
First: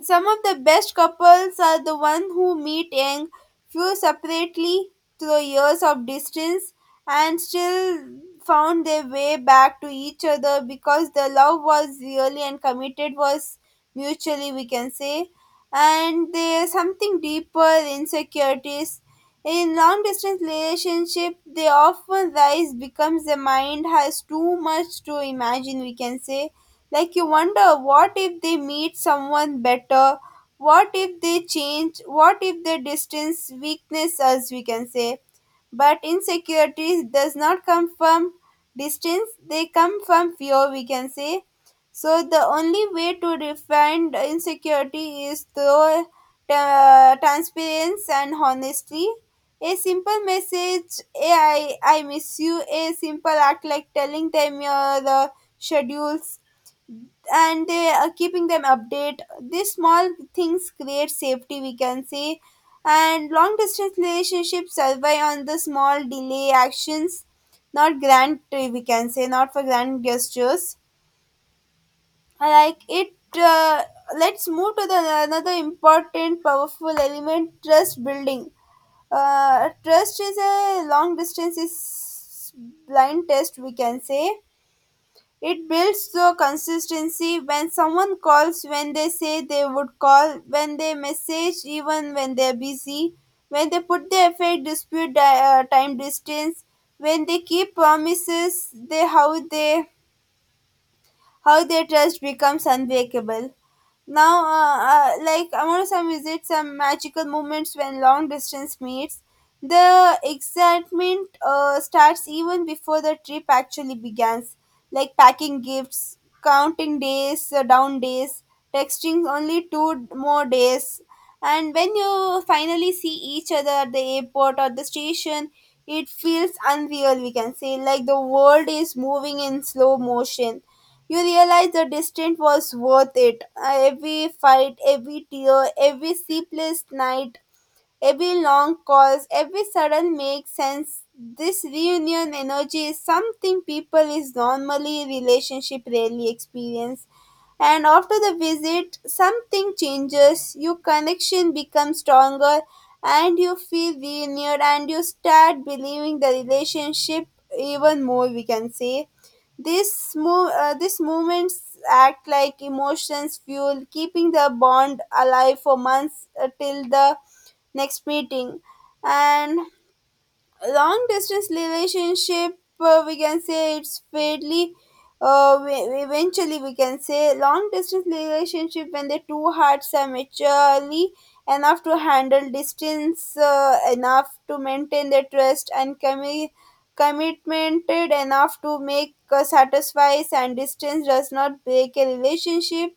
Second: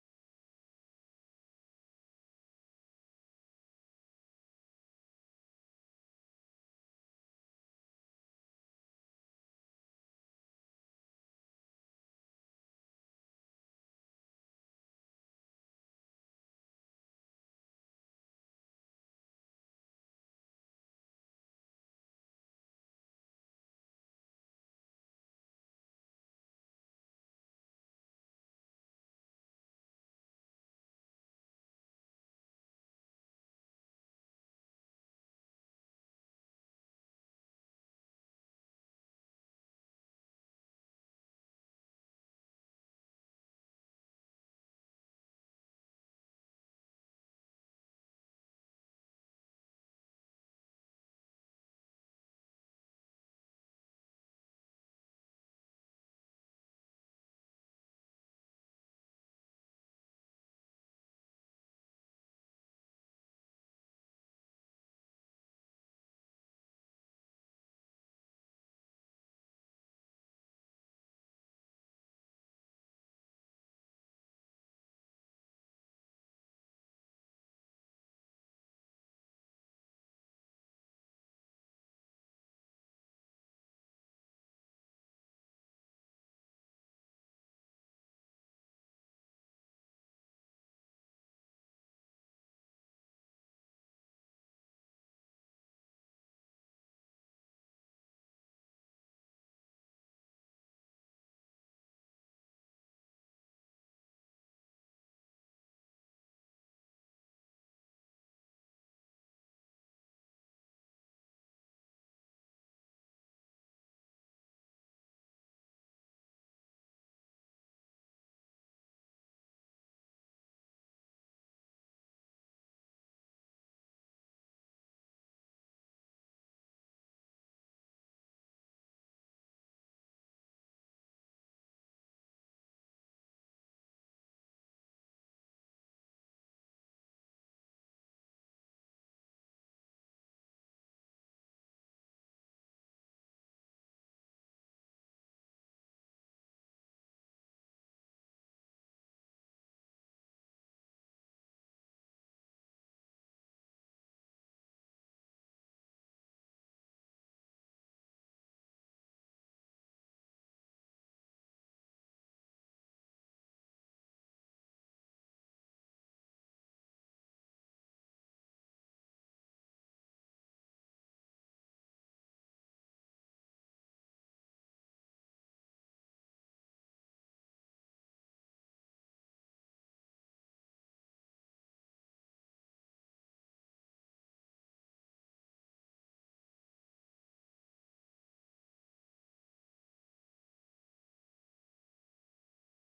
A: Some of the best couples are the ones who meet young, few separately through years of distance, and still found their way back to each other because the love was really and committed was mutually, we can say. And there's something deeper insecurities. In long distance relationship, they often rise becomes the mind has too much to imagine, we can say, like you wonder, what if they meet someone better? What if they change? What if their distance weakness us, we can say? But insecurity does not come from distance, they come from fear, we can say. So the only way to define the insecurity is through uh, transparency and honesty. A simple message, "Hey, I I miss you." A simple act like telling them your uh, schedules, and they are keeping them update, these small things create safety, we can say. And long distance relationships survive on the small delay actions, not grand, uh, we can say, not for grand gestures. I like it. Uh, let's move to the another important powerful element, trust building. Uh, trust is a long distance is blind test, we can say. It builds the consistency when someone calls, when they say they would call, when they message even when they're busy, when they put their effort, dispute di- uh, time distance, when they keep promises, they how they how their trust becomes unbreakable. Now, uh, uh, like Amorosam visits some magical moments. When long distance meets, the excitement uh, starts even before the trip actually begins, like packing gifts, counting days, uh, down days, texting only two more days. And when you finally see each other at the airport or the station, it feels unreal, we can say. Like the world is moving in slow motion, you realize the distance was worth it. Uh, Every fight, every tear, every sleepless night, every long call, every sudden makes sense. This reunion energy is something people is normally relationship rarely experience. And after the visit, something changes. Your connection becomes stronger, and you feel renewed, and you start believing the relationship even more. We can say this move, uh, these movements act like emotions fuel, keeping the bond alive for months uh, till the next meeting. And long distance relationship, uh, we can say it's fairly uh, we- we- eventually, we can say, long distance relationship when the two hearts are maturely enough to handle distance, uh, enough to maintain their trust and commi- commitmented enough to make uh, satisfies. And distance does not break a relationship,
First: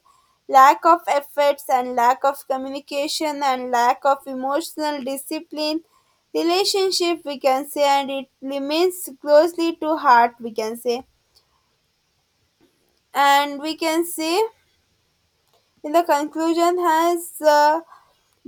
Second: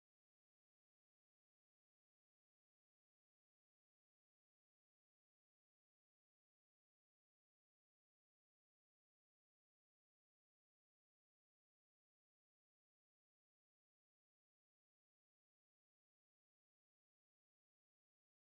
A: lack of efforts and lack of communication and lack of emotional discipline relationship, we can say, and it remains closely to heart, we can say. And we can say in the conclusion has, uh,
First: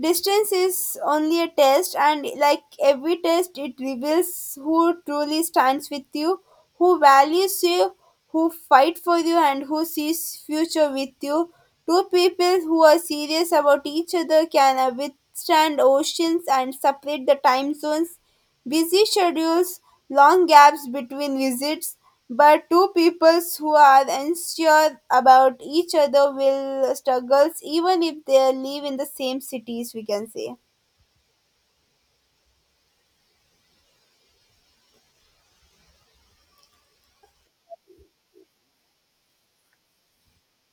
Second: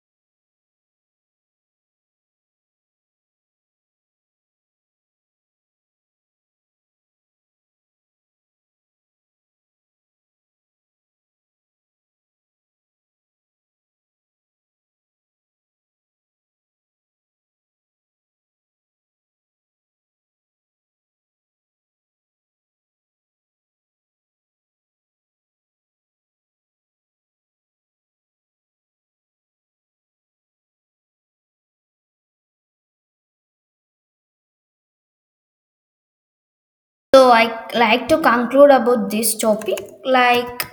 A: distance is only a test, and like every test, it reveals who truly stands with you, who values you, who fight for you, and who sees future with you. Two people who are serious about each other can uh, withstand oceans and separate the time zones, busy schedules, long gaps between visits, but two peoples who are unsure about each other will struggle even if they live in the same cities, we can say.
B: So I like to conclude about this topic, like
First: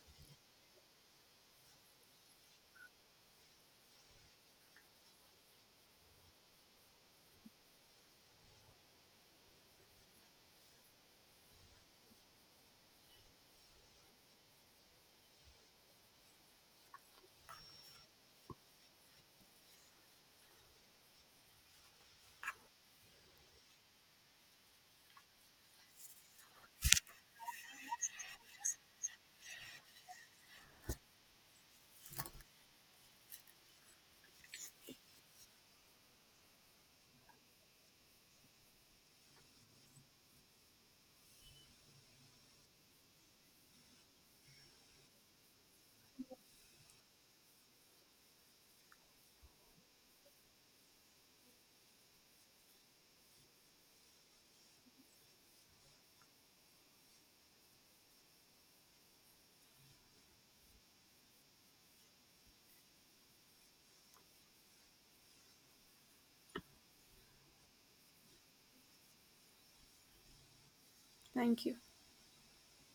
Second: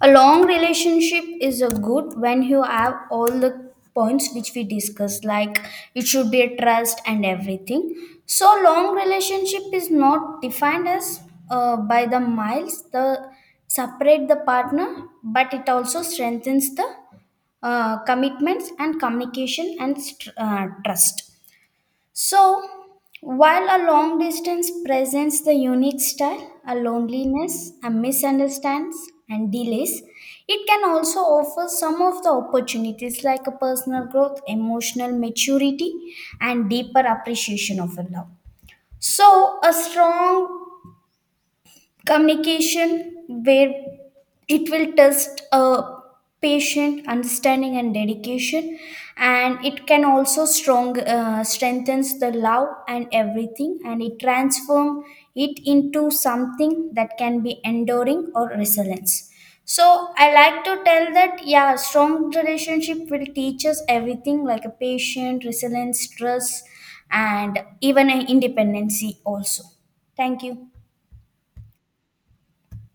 B: a long relationship is a good when you have all the points which we discussed, like it should be a trust and everything. So long relationship is not defined as uh, by the miles, the separate the partner, but it also strengthens the uh, commitments and communication and str- uh, trust. So, while a long distance presents the unique style, a loneliness, a misunderstands, and delays, it can also offer some of the opportunities like a personal growth, emotional maturity, and deeper appreciation of a love. So, a strong communication where it will test a patient understanding and dedication and it can also strong uh, strengthens the love and everything and it transform it into something that can be enduring or resilience. So I like to tell that yeah, strong relationship will teach us everything like a patient, resilience, trust, and even an independency also. Thank you.
A: Thank you.